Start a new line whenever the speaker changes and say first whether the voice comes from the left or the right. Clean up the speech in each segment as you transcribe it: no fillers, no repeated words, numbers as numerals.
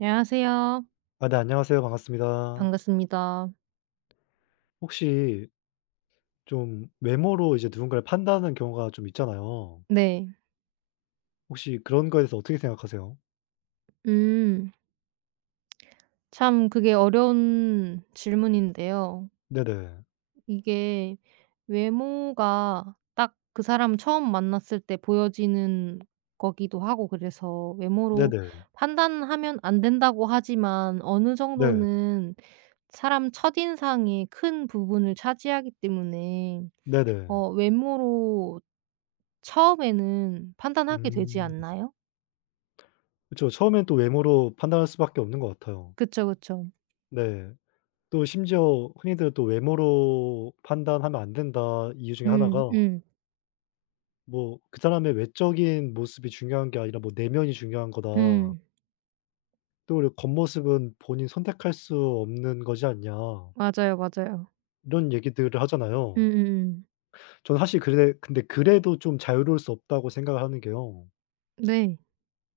right: 안녕하세요.
left: 아 네 안녕하세요. 반갑습니다.
right: 반갑습니다.
left: 혹시 좀 외모로 이제 누군가를 판단하는 경우가 좀 있잖아요.
right: 네.
left: 혹시 그런 거에 대해서 어떻게 생각하세요?
right: 음. 참 그게 어려운 질문인데요.
left: 네네.
right: 이게 외모가 딱 그 사람 처음 만났을 때 보여지는 거기도 하고 그래서 외모로
left: 네네.
right: 판단하면 안 된다고 하지만 어느
left: 네.
right: 정도는 사람 첫인상의 큰 부분을 차지하기 때문에
left: 네네.
right: 외모로 처음에는 판단하게 되지
left: 음.
right: 않나요?
left: 그쵸. 처음엔 또 외모로 판단할 수밖에 없는 것 같아요.
right: 그쵸, 그쵸.
left: 네. 또 심지어 흔히들 또 "외모로 판단하면 안 된다." 이유 중에
right: 음.
left: 하나가
right: 음.
left: 뭐 "그 사람의 외적인 모습이 중요한 게 아니라 뭐 내면이 중요한 거다.
right: 음.
left: 또 그리고 겉모습은 본인 선택할 수 없는 거지 않냐."
right: 맞아요, 맞아요.
left: 이런 얘기들을 하잖아요.
right: 음음음.
left: 저는 사실 그래 근데 그래도 좀 자유로울 수 없다고 생각을 하는 게요.
right: 네.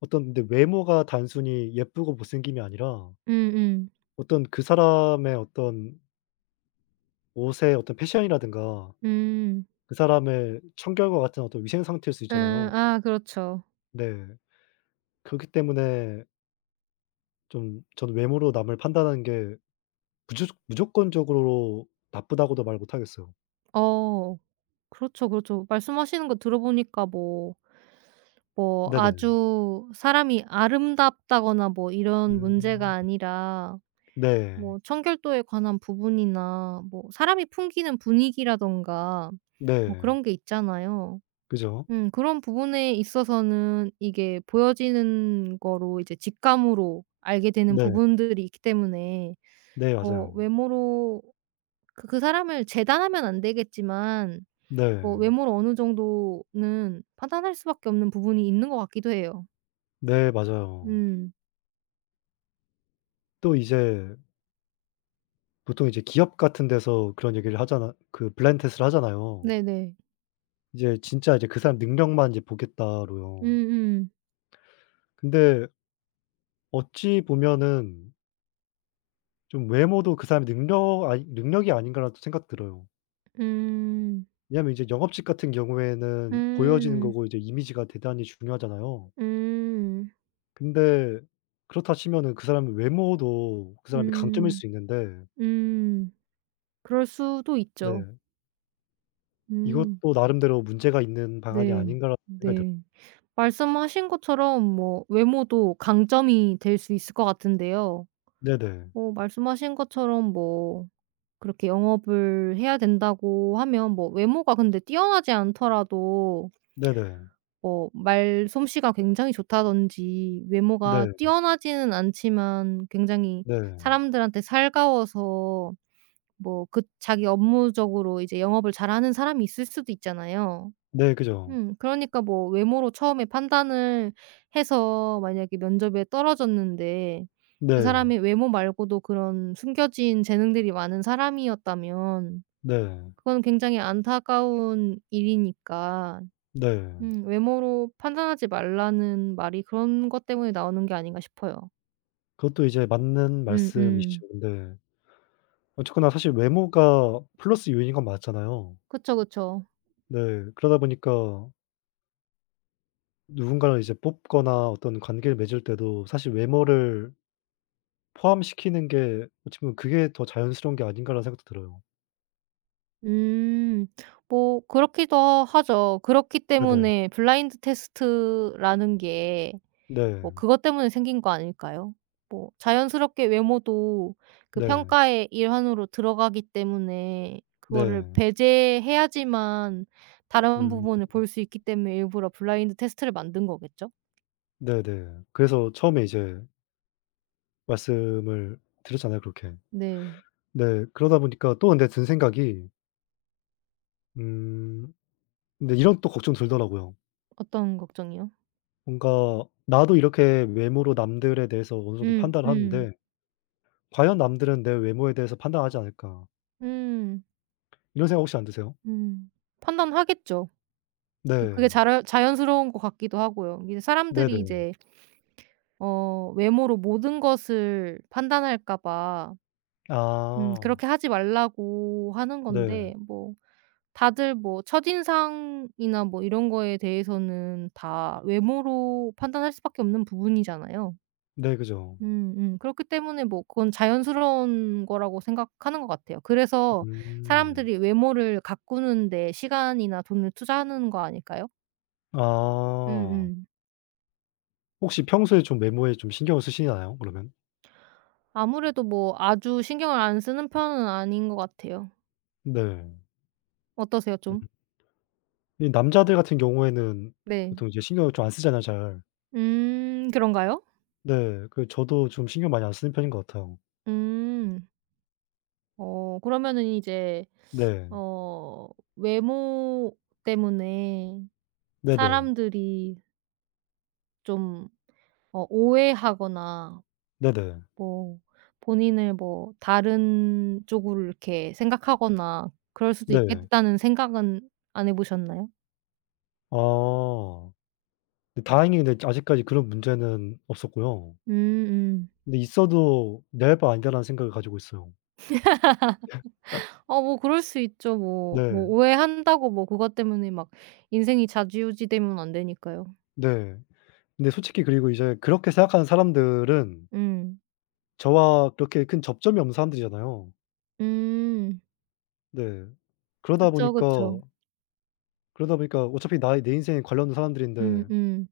left: 어떤 근데 외모가 단순히 예쁘고 못생김이 아니라
right: 음음.
left: 어떤 그 사람의 어떤 옷의 어떤 패션이라든가
right: 음.
left: 그 사람의 청결과 같은 어떤 위생 상태일 수 있잖아요.
right: 아 그렇죠.
left: 네. 그렇기 때문에 좀 저는 외모로 남을 판단하는 게 무조건적으로 나쁘다고도 말 못 하겠어요.
right: 어. 그렇죠, 그렇죠. 말씀하시는 거 들어보니까 뭐
left: 네네.
right: 아주 사람이 아름답다거나 뭐 이런 문제가
left: 음.
right: 아니라
left: 네.
right: 뭐 청결도에 관한 부분이나 뭐 사람이 풍기는 분위기라든가 뭐
left: 네.
right: 그런 게 있잖아요.
left: 그죠.
right: 그런 부분에 있어서는 이게 보여지는 거로 이제 직감으로 알게 되는
left: 네.
right: 부분들이 있기 때문에
left: 네
right: 뭐
left: 맞아요.
right: 외모로 그 사람을 재단하면 안 되겠지만 뭐
left: 네.
right: 외모로 어느 정도는 판단할 수밖에 없는 부분이 있는 것 같기도 해요.
left: 네 맞아요.
right: 음.
left: 또 이제 보통 이제 기업 같은 데서 그런 얘기를 하잖아 그 블라인드 테스트를 하잖아요.
right: 네네.
left: 이제 진짜 이제 그 사람 능력만 이제 보겠다로요.
right: 음음.
left: 근데 어찌 보면은 좀 외모도 그 사람의 능력 아니 '능력이 아닌가.'라는 또 생각 들어요.
right: 음.
left: 왜냐하면 이제 영업직 같은 경우에는 보여지는
right: 음. 음.
left: 거고 이제 이미지가 대단히 중요하잖아요.
right: 음.
left: 근데 그렇다 치면은 그 사람의 외모도 그 사람의 강점일
right: 음.
left: 수 있는데
right: 음. 그럴 수도
left: 네
right: 있죠. 음.
left: 이것도 나름대로 문제가 있는 방안이
right: 네.
left: 아닌가라는 생각이 들어요.
right: 네. 말씀하신 것처럼 뭐 외모도 강점이 될 수 있을 것 같은데요.
left: 네네.
right: 뭐 말씀하신 것처럼 뭐 그렇게 영업을 해야 된다고 하면 뭐 외모가 근데 뛰어나지 않더라도
left: 네네.
right: 뭐 말솜씨가 굉장히 좋다든지
left: 네.
right: 외모가 뛰어나지는 않지만 굉장히
left: 네.
right: 사람들한테 살가워서 뭐 그 자기 업무적으로 이제 영업을 잘하는 사람이 있을 수도 있잖아요.
left: 네 그죠.
right: 그러니까 뭐 외모로 처음에 판단을 해서 만약에 면접에 떨어졌는데 그
left: 네.
right: 사람이 외모 말고도 그런 숨겨진 재능들이 많은 사람이었다면
left: 네.
right: 그건 굉장히 안타까운 일이니까
left: 네.
right: 외모로 판단하지 말라는 말이 그런 것 때문에 나오는 게 아닌가 싶어요.
left: 그것도 이제 맞는
right: 음음.
left: 말씀이시죠. 근데 어쨌거나 사실 외모가 플러스 요인인 건 맞잖아요.
right: 그쵸, 그쵸.
left: 네. 그러다 보니까 누군가를 이제 뽑거나 어떤 관계를 맺을 때도 사실 외모를 포함시키는 게 어찌 보면 그게 더 자연스러운 게 아닌가라는 생각도 들어요.
right: 음. 뭐 그렇기도 하죠. 그렇기
left: 네네.
right: 때문에 블라인드 테스트라는 게 뭐
left: 네.
right: 그것 때문에 생긴 거 아닐까요? 뭐 자연스럽게 외모도 그
left: 네.
right: 평가의 일환으로 들어가기 때문에 그거를
left: 네.
right: 배제해야지만 다른
left: 음.
right: 부분을 볼 수 있기 때문에 일부러 블라인드 테스트를 만든 거겠죠?
left: 네네. 그래서 처음에 이제 말씀을 드렸잖아요 그렇게.
right: 네.
left: 네. 그러다 보니까 또 근데 든 생각이 음 근데 이런 또 걱정 들더라고요.
right: 어떤 걱정이요?
left: 뭔가 나도 이렇게 외모로 남들에 대해서 어느 정도
right: 음
left: 판단을
right: 음.
left: 하는데 '과연 남들은 내 외모에 대해서 판단하지 않을까?'
right: 음.
left: 이런 생각 혹시 안 드세요?
right: 음. 판단하겠죠. 그게
left: 네.
right: 자라 자연스러운 것 같기도 하고요. 이게 사람들이
left: 네네.
right: 이제 외모로 모든 것을 판단할까 봐
left: 아.
right: 그렇게 하지 말라고 하는
left: 네.
right: 건데 뭐 다들 뭐 첫인상이나 뭐 이런 거에 대해서는 다 외모로 판단할 수밖에 없는 부분이잖아요.
left: 네 그죠.
right: 음음. 그렇기 때문에 뭐 그건 자연스러운 거라고 생각하는 것 같아요. 그래서
left: 음.
right: 사람들이 외모를 가꾸는 데 시간이나 돈을 투자하는 거 아닐까요?
left: 아.
right: 음음.
left: 혹시 평소에 좀 외모에 좀 신경을 쓰시나요 그러면?
right: 아무래도 뭐 아주 신경을 안 쓰는 편은 아닌 것 같아요.
left: 네.
right: 어떠세요
left: 음.
right: 좀?
left: 이 남자들 같은 경우에는
right: 네.
left: 보통 이제 신경을 좀 안 쓰잖아요 잘.
right: 그런가요?
left: 네. 그 저도 좀 신경 많이 안 쓰는 편인 것 같아요.
right: 음. 그러면은 이제
left: 네.
right: 어 외모 때문에
left: 네네.
right: 사람들이 좀 오해하거나
left: 네네.
right: 뭐 본인을 뭐 다른 쪽으로 이렇게 생각하거나 그럴 수도
left: 네.
right: 있겠다는 생각은 안 해 보셨나요?
left: 아. 근데 다행히 근데 아직까지 그런 문제는 없었고요.
right: 음음.
left: 근데 있어도 '내 바 아니다.'라는 생각을 가지고 있어요.
right: 뭐 그럴 수 있죠. 뭐
left: 네.
right: 오해한다고 뭐 그것 때문에 막 인생이 좌지우지 되면 안 되니까요.
left: 네. 근데 솔직히 그리고 이제 그렇게 생각하는 사람들은
right: 음.
left: 저와 그렇게 큰 접점이 없는 사람들이잖아요.
right: 음.
left: 네. 그러다
right: 그쵸,
left: 보니까
right: 그쵸.
left: 그러다 보니까 어차피 나의 내 인생에 관련된 사람들인데
right: 음음.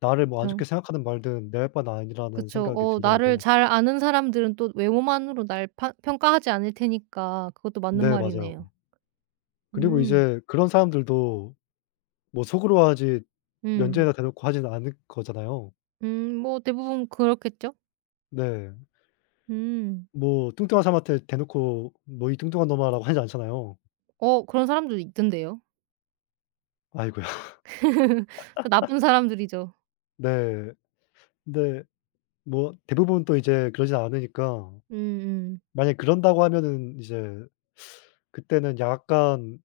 left: 나를 뭐 안
right: 그쵸.
left: 좋게 생각하든 말든 '내 바 아니라.'는
right: 그쵸.
left: 생각이
right: 나를
left: 들더라고요.
right: 잘 아는 사람들은 또 외모만으로 날 파 평가하지 않을 테니까 그것도 맞는
left: 네 맞아요.
right: 말이네요.
left: 그리고
right: 음.
left: 이제 그런 사람들도 뭐 속으로 하지 면제에
right: 음.
left: 다 대놓고 하지는 않을 거잖아요.
right: 뭐 대부분 그렇겠죠.
left: 네.
right: 음.
left: 뭐 뚱뚱한 사람한테 대놓고 "너 이 뚱뚱한 놈아."라고 하지 않잖아요.
right: 그런 사람들도 있던데요.
left: 아이고야.
right: 다 나쁜 사람들이죠.
left: 네. 근데 뭐 대부분 또 이제 그러진 않으니까
right: 음음.
left: 만약에 그런다고 하면은 이제 그때는 약간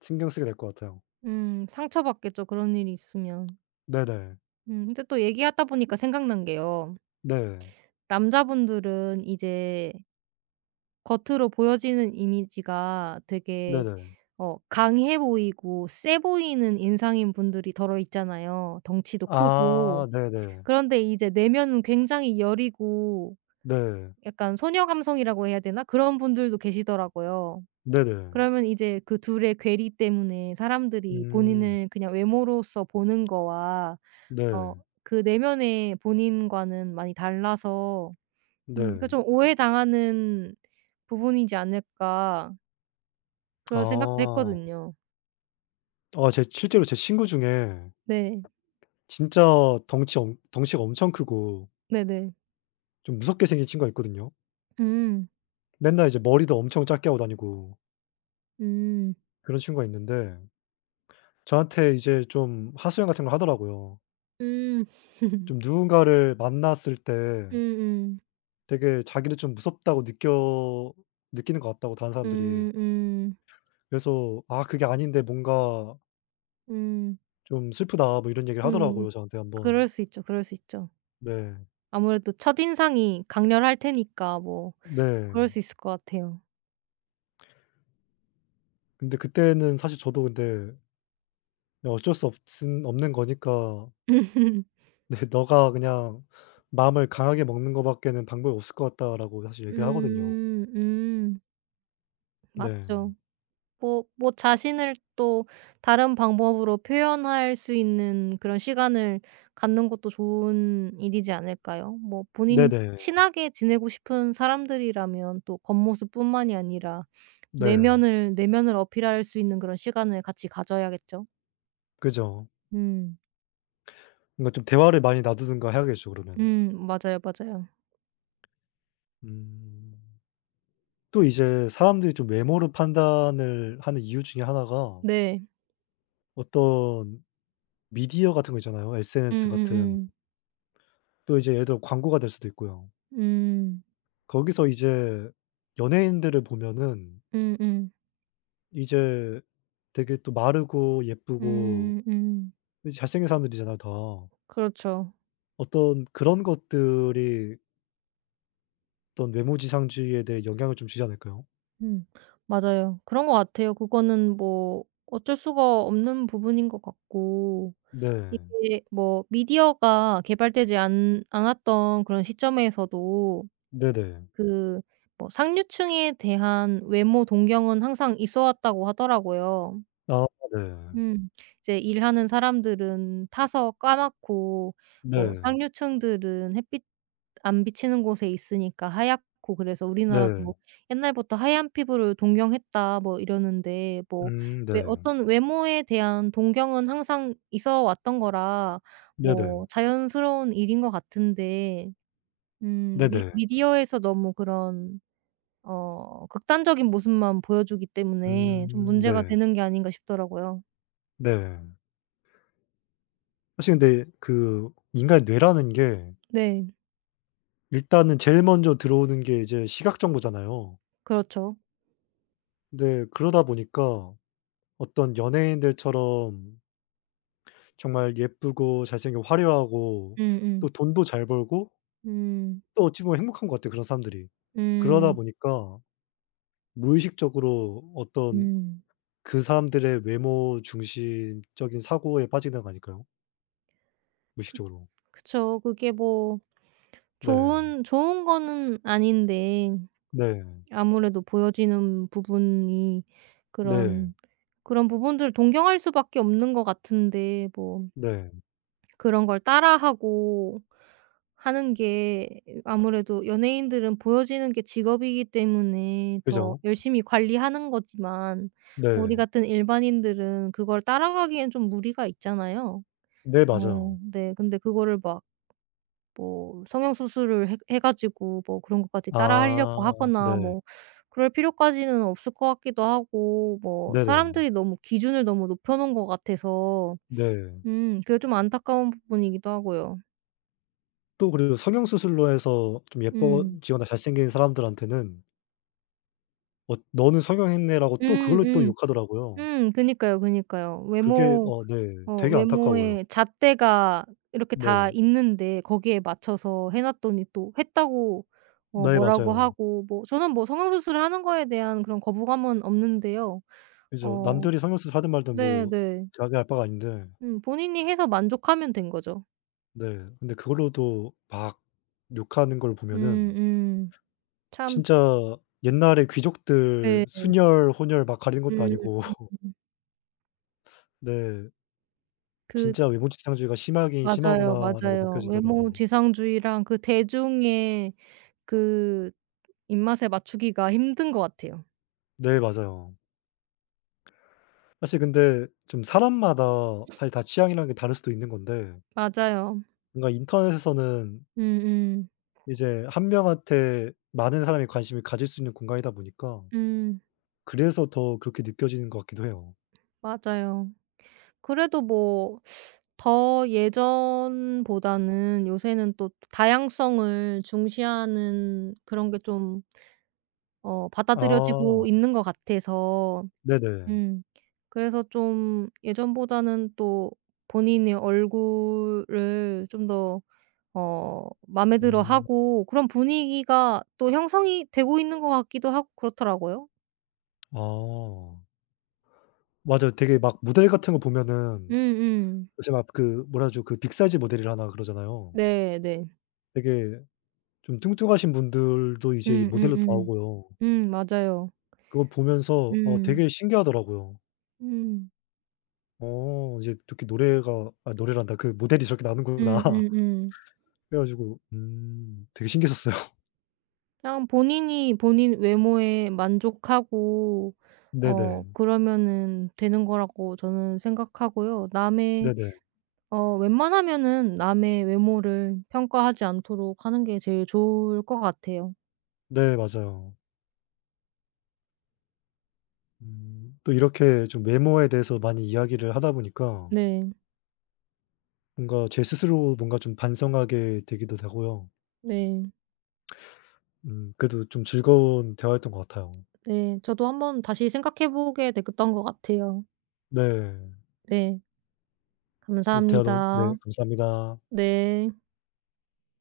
left: 신경 쓰게 될 것 같아요.
right: 상처받겠죠 그런 일이 있으면.
left: 네네.
right: 근데 또 얘기하다 보니까 생각난 게요.
left: 네.
right: 남자분들은 이제 겉으로 보여지는 이미지가 되게
left: 네네.
right: 강해 보이고 쎄 보이는 인상인 분들이 더러 있잖아요, 덩치도 크고.
left: 아 네네.
right: 그런데 이제 내면은 굉장히 여리고
left: 네.
right: 약간 소녀 감성이라고 해야 되나? 그런 분들도 계시더라고요.
left: 네네.
right: 그러면 이제 그 둘의 괴리 때문에 사람들이
left: 음.
right: 본인을 그냥 외모로서 보는 거와 어
left: 네.
right: 그 내면의 본인과는 많이 달라서 그
left: 네.
right: 좀 오해당하는 부분이지 않을까 그런 생각도
left: 아.
right: 했거든요.
left: 아 제 실제로 제 친구 중에
right: 네.
left: 진짜 덩치가 엄청 크고
right: 네네.
left: 좀 무섭게 생긴 친구가 있거든요.
right: 음.
left: 맨날 이제 머리도 엄청 작게 하고 다니고
right: 음.
left: 그런 친구가 있는데 저한테 이제 좀 하소연 같은 걸 하더라고요.
right: 음.
left: 좀 누군가를 만났을 때
right: 음음.
left: 되게 자기를 좀 무섭다고 느껴 느끼는 것 같다고 다른 사람들이.
right: 음 음.
left: 그래서 "아 그게 아닌데 뭔가
right: 음.
left: 좀 슬프다." 뭐 이런 얘기를
right: 음.
left: 하더라고요 저한테 한 번.
right: 그럴 수 있죠, 그럴 수 있죠.
left: 네.
right: 아무래도 첫인상이 강렬할 테니까 뭐
left: 네.
right: 그럴 수 있을 것 같아요.
left: 근데 그때는 사실 저도 근데 네 어쩔 수 없은 없는 거니까 네 "너가 그냥 마음을 강하게 먹는 거 밖에는 방법이 없을 것 같다."라고 사실 얘기를 하거든요.
right: 음.
left: 네.
right: 맞죠. 뭐 자신을 또 다른 방법으로 표현할 수 있는 그런 시간을 갖는 것도 좋은 일이지 않을까요? 뭐 본인이
left: 네네.
right: 친하게 지내고 싶은 사람들이라면 또 겉모습뿐만이 아니라
left: 네.
right: 내면을 어필할 수 있는 그런 시간을 같이 가져야겠죠.
left: 그죠.
right: 음.
left: 뭔가 좀 대화를 많이 놔두든가 해야겠죠 그러면.
right: 음. 맞아요, 맞아요.
left: 음. 또 이제 사람들이 좀 외모로 판단을 하는 이유 중에 하나가
right: 네.
left: 어떤 미디어 같은 거 있잖아요, SNS 같은.
right: 음음음.
left: 또 이제 예를 들어 광고가 될 수도 있고요.
right: 음.
left: 거기서 이제 연예인들을 보면은
right: 음음.
left: 이제 되게 또 마르고 예쁘고
right: 음 음.
left: 이 잘생긴 사람들이잖아요 다.
right: 그렇죠.
left: 어떤 그런 것들이 어떤 외모 지상주의에 대해 영향을 좀 주지 않을까요?
right: 음. 맞아요. 그런 것 같아요. 그거는 뭐 어쩔 수가 없는 부분인 것 같고
left: 네.
right: 이게 뭐 미디어가 개발되지 않 않았던 그런 시점에서도
left: 네네.
right: 그 뭐 상류층에 대한 외모 동경은 항상 있어 왔다고 하더라고요.
left: 아 네.
right: 음. 이제 일하는 사람들은 타서 까맣고 뭐
left: 네.
right: 상류층들은 햇빛 안 비치는 곳에 있으니까 하얗고 그래서 우리나라도
left: 네.
right: 뭐 "옛날부터 하얀 피부를 동경했다." 뭐 이러는데 뭐 왜
left: 네.
right: 어떤 외모에 대한 동경은 항상 있어 왔던 거라
left: 네네.
right: 뭐 자연스러운 일인 것 같은데 미
left: 네네.
right: 미디어에서 너무 그런 극단적인 모습만 보여주기 때문에 좀 문제가
left: 네.
right: 되는 게 아닌가 싶더라고요.
left: 네. 사실 근데 그 인간의 뇌라는 게
right: 네.
left: 일단은 제일 먼저 들어오는 게 이제 시각 정보잖아요.
right: 그렇죠.
left: 근데 그러다 보니까 어떤 연예인들처럼 정말 예쁘고 잘생기고 화려하고 또
right: 음음.
left: 돈도 잘 벌고
right: 음.
left: 또 어찌 보면 행복한 것 같아요, 그런 사람들이.
right: 음.
left: 그러다
right: 음.
left: 보니까 무의식적으로 어떤
right: 음.
left: 그 사람들의 외모 중심적인 사고에 빠지는 거 아닐까요?
right: 그
left: 무의식적으로.
right: 그쵸. 그게 뭐
left: 네.
right: 좋은 거는 아닌데
left: 네.
right: 아무래도 보여지는 부분이
left: 네.
right: 그런 그런 부분들 동경할 수밖에 없는 것 같은데 뭐
left: 네.
right: 그런 걸 따라하고 하는 게 아무래도 연예인들은 보여지는 게 직업이기 때문에 더
left: 그죠.
right: 열심히 관리하는 거지만 우리
left: 네.
right: 같은 일반인들은 그걸 따라가기엔 좀 무리가 있잖아요.
left: 네 맞아요.
right: 네. 근데 그거를 막 뭐 성형 수술을 해 가지고 뭐 그런 것까지 따라 하려고
left: 아
right: 하거나
left: 네.
right: 뭐 그럴 필요까지는 없을 것 같기도 하고 뭐
left: 네네.
right: 사람들이 너무 기준을 너무 높여 놓은 것 같아서
left: 네.
right: 그게 좀 안타까운 부분이기도 하고요.
left: 또 그리고 성형 수술로 해서 좀
right: 음.
left: 예뻐지거나 잘생긴 사람들한테는 "어 너는 성형했네."라고 또
right: 음
left: 그걸로 또
right: 음.
left: 욕하더라고요.
right: 그니까요, 그니까요.
left: 그게
right: 외모
left: 어 네. 되게
right: 외모
left: 안타까워요.
right: 에 잣대가 이렇게 다
left: 네.
right: 있는데 거기에 맞춰서 해 놨더니 또 했다고
left: 네
right: 뭐라고
left: 맞아요.
right: 하고 뭐 저는 뭐 성형수술을 하는 거에 대한 그런 거부감은 없는데요.
left: 그죠.
right: 어
left: 남들이 성형 수술 하든 말든 뭐
right: 네네.
left: 자기 알 바가 아닌데
right: 본인이 해서 만족하면 된 거죠.
left: 네 근데 그걸로도 막 욕하는 걸 보면은
right: 음음. 참
left: 진짜 옛날에
right: 네.
left: 귀족들 순혈, 혼혈 막 가리는 것도
right: 음.
left: 아니고
right: 음.
left: 네
right: 그
left: 진짜 '외모지상주의가 심하긴
right: 맞아요,
left: 심하구나.'라고
right: 맞아요. 외모
left: 느껴지더라고요.
right: 지상주의랑 그 대중의 그 입맛에 맞추기가 힘든 것 같아요.
left: 네 맞아요. 사실 근데 좀 사람마다 사실 다 취향이라는 게 다를 수도 있는 건데
right: 맞아요.
left: 뭔가 인터넷에서는
right: 음음.
left: 이제 한 명한테 많은 사람이 관심을 가질 수 있는 공간이다 보니까
right: 음. 음.
left: 그래서 더 그렇게 느껴지는 것 같기도 해요.
right: 맞아요. 그래도 뭐 더 예전보다는 요새는 또 다양성을 중시하는 그런 게 좀 받아들여지고
left: 아
right: 있는 것 같아서
left: 네네.
right: 음 그래서 좀 예전보다는 또 본인의 얼굴을 좀 더 마음에
left: 음.
right: 들어하고 그런 분위기가 또 형성이 되고 있는 것 같기도 하고 그렇더라고요.
left: 아. 맞아요. 되게 막 모델 같은 거 보면은
right: 음음.
left: 요새 막 그 뭐라 하죠? 그 빅사이즈 모델이라나 그러잖아요.
right: 네네.
left: 되게 좀 뚱뚱하신 분들도 이제 이 모델로
right: 음음음.
left: 나오고요.
right: 맞아요.
left: 그걸 보면서 어
right: 음.
left: 되게 신기하더라고요.
right: 음.
left: 어 이제 이렇게 노래가 아 노래란다. 그 모델이 저렇게 나오는구나.
right: 음음음.
left: 그래 가지고 되게 신기했었어요.
right: 그냥 본인이 본인 외모에 만족하고
left: 네네.
right: 그러면은 되는 거라고 저는 생각하고요. 남의
left: 네네.
right: 어 웬만하면은 남의 외모를 평가하지 않도록 하는 게 제일 좋을 것 같아요.
left: 네 맞아요. 또 이렇게 좀 외모에 대해서 많이 이야기를 하다 보니까
right: 네.
left: 뭔가 제 스스로 뭔가 좀 반성하게 되기도 되고요.
right: 네.
left: 그래도 좀 즐거운 대화였던 것 같아요.
right: 네. 저도 한번 다시 생각해 보게 됐던 것 같아요.
left: 네.
right: 네.
left: 어 대화 너무 네
right: 감사합니다.
left: 감사합니다.
right: 네.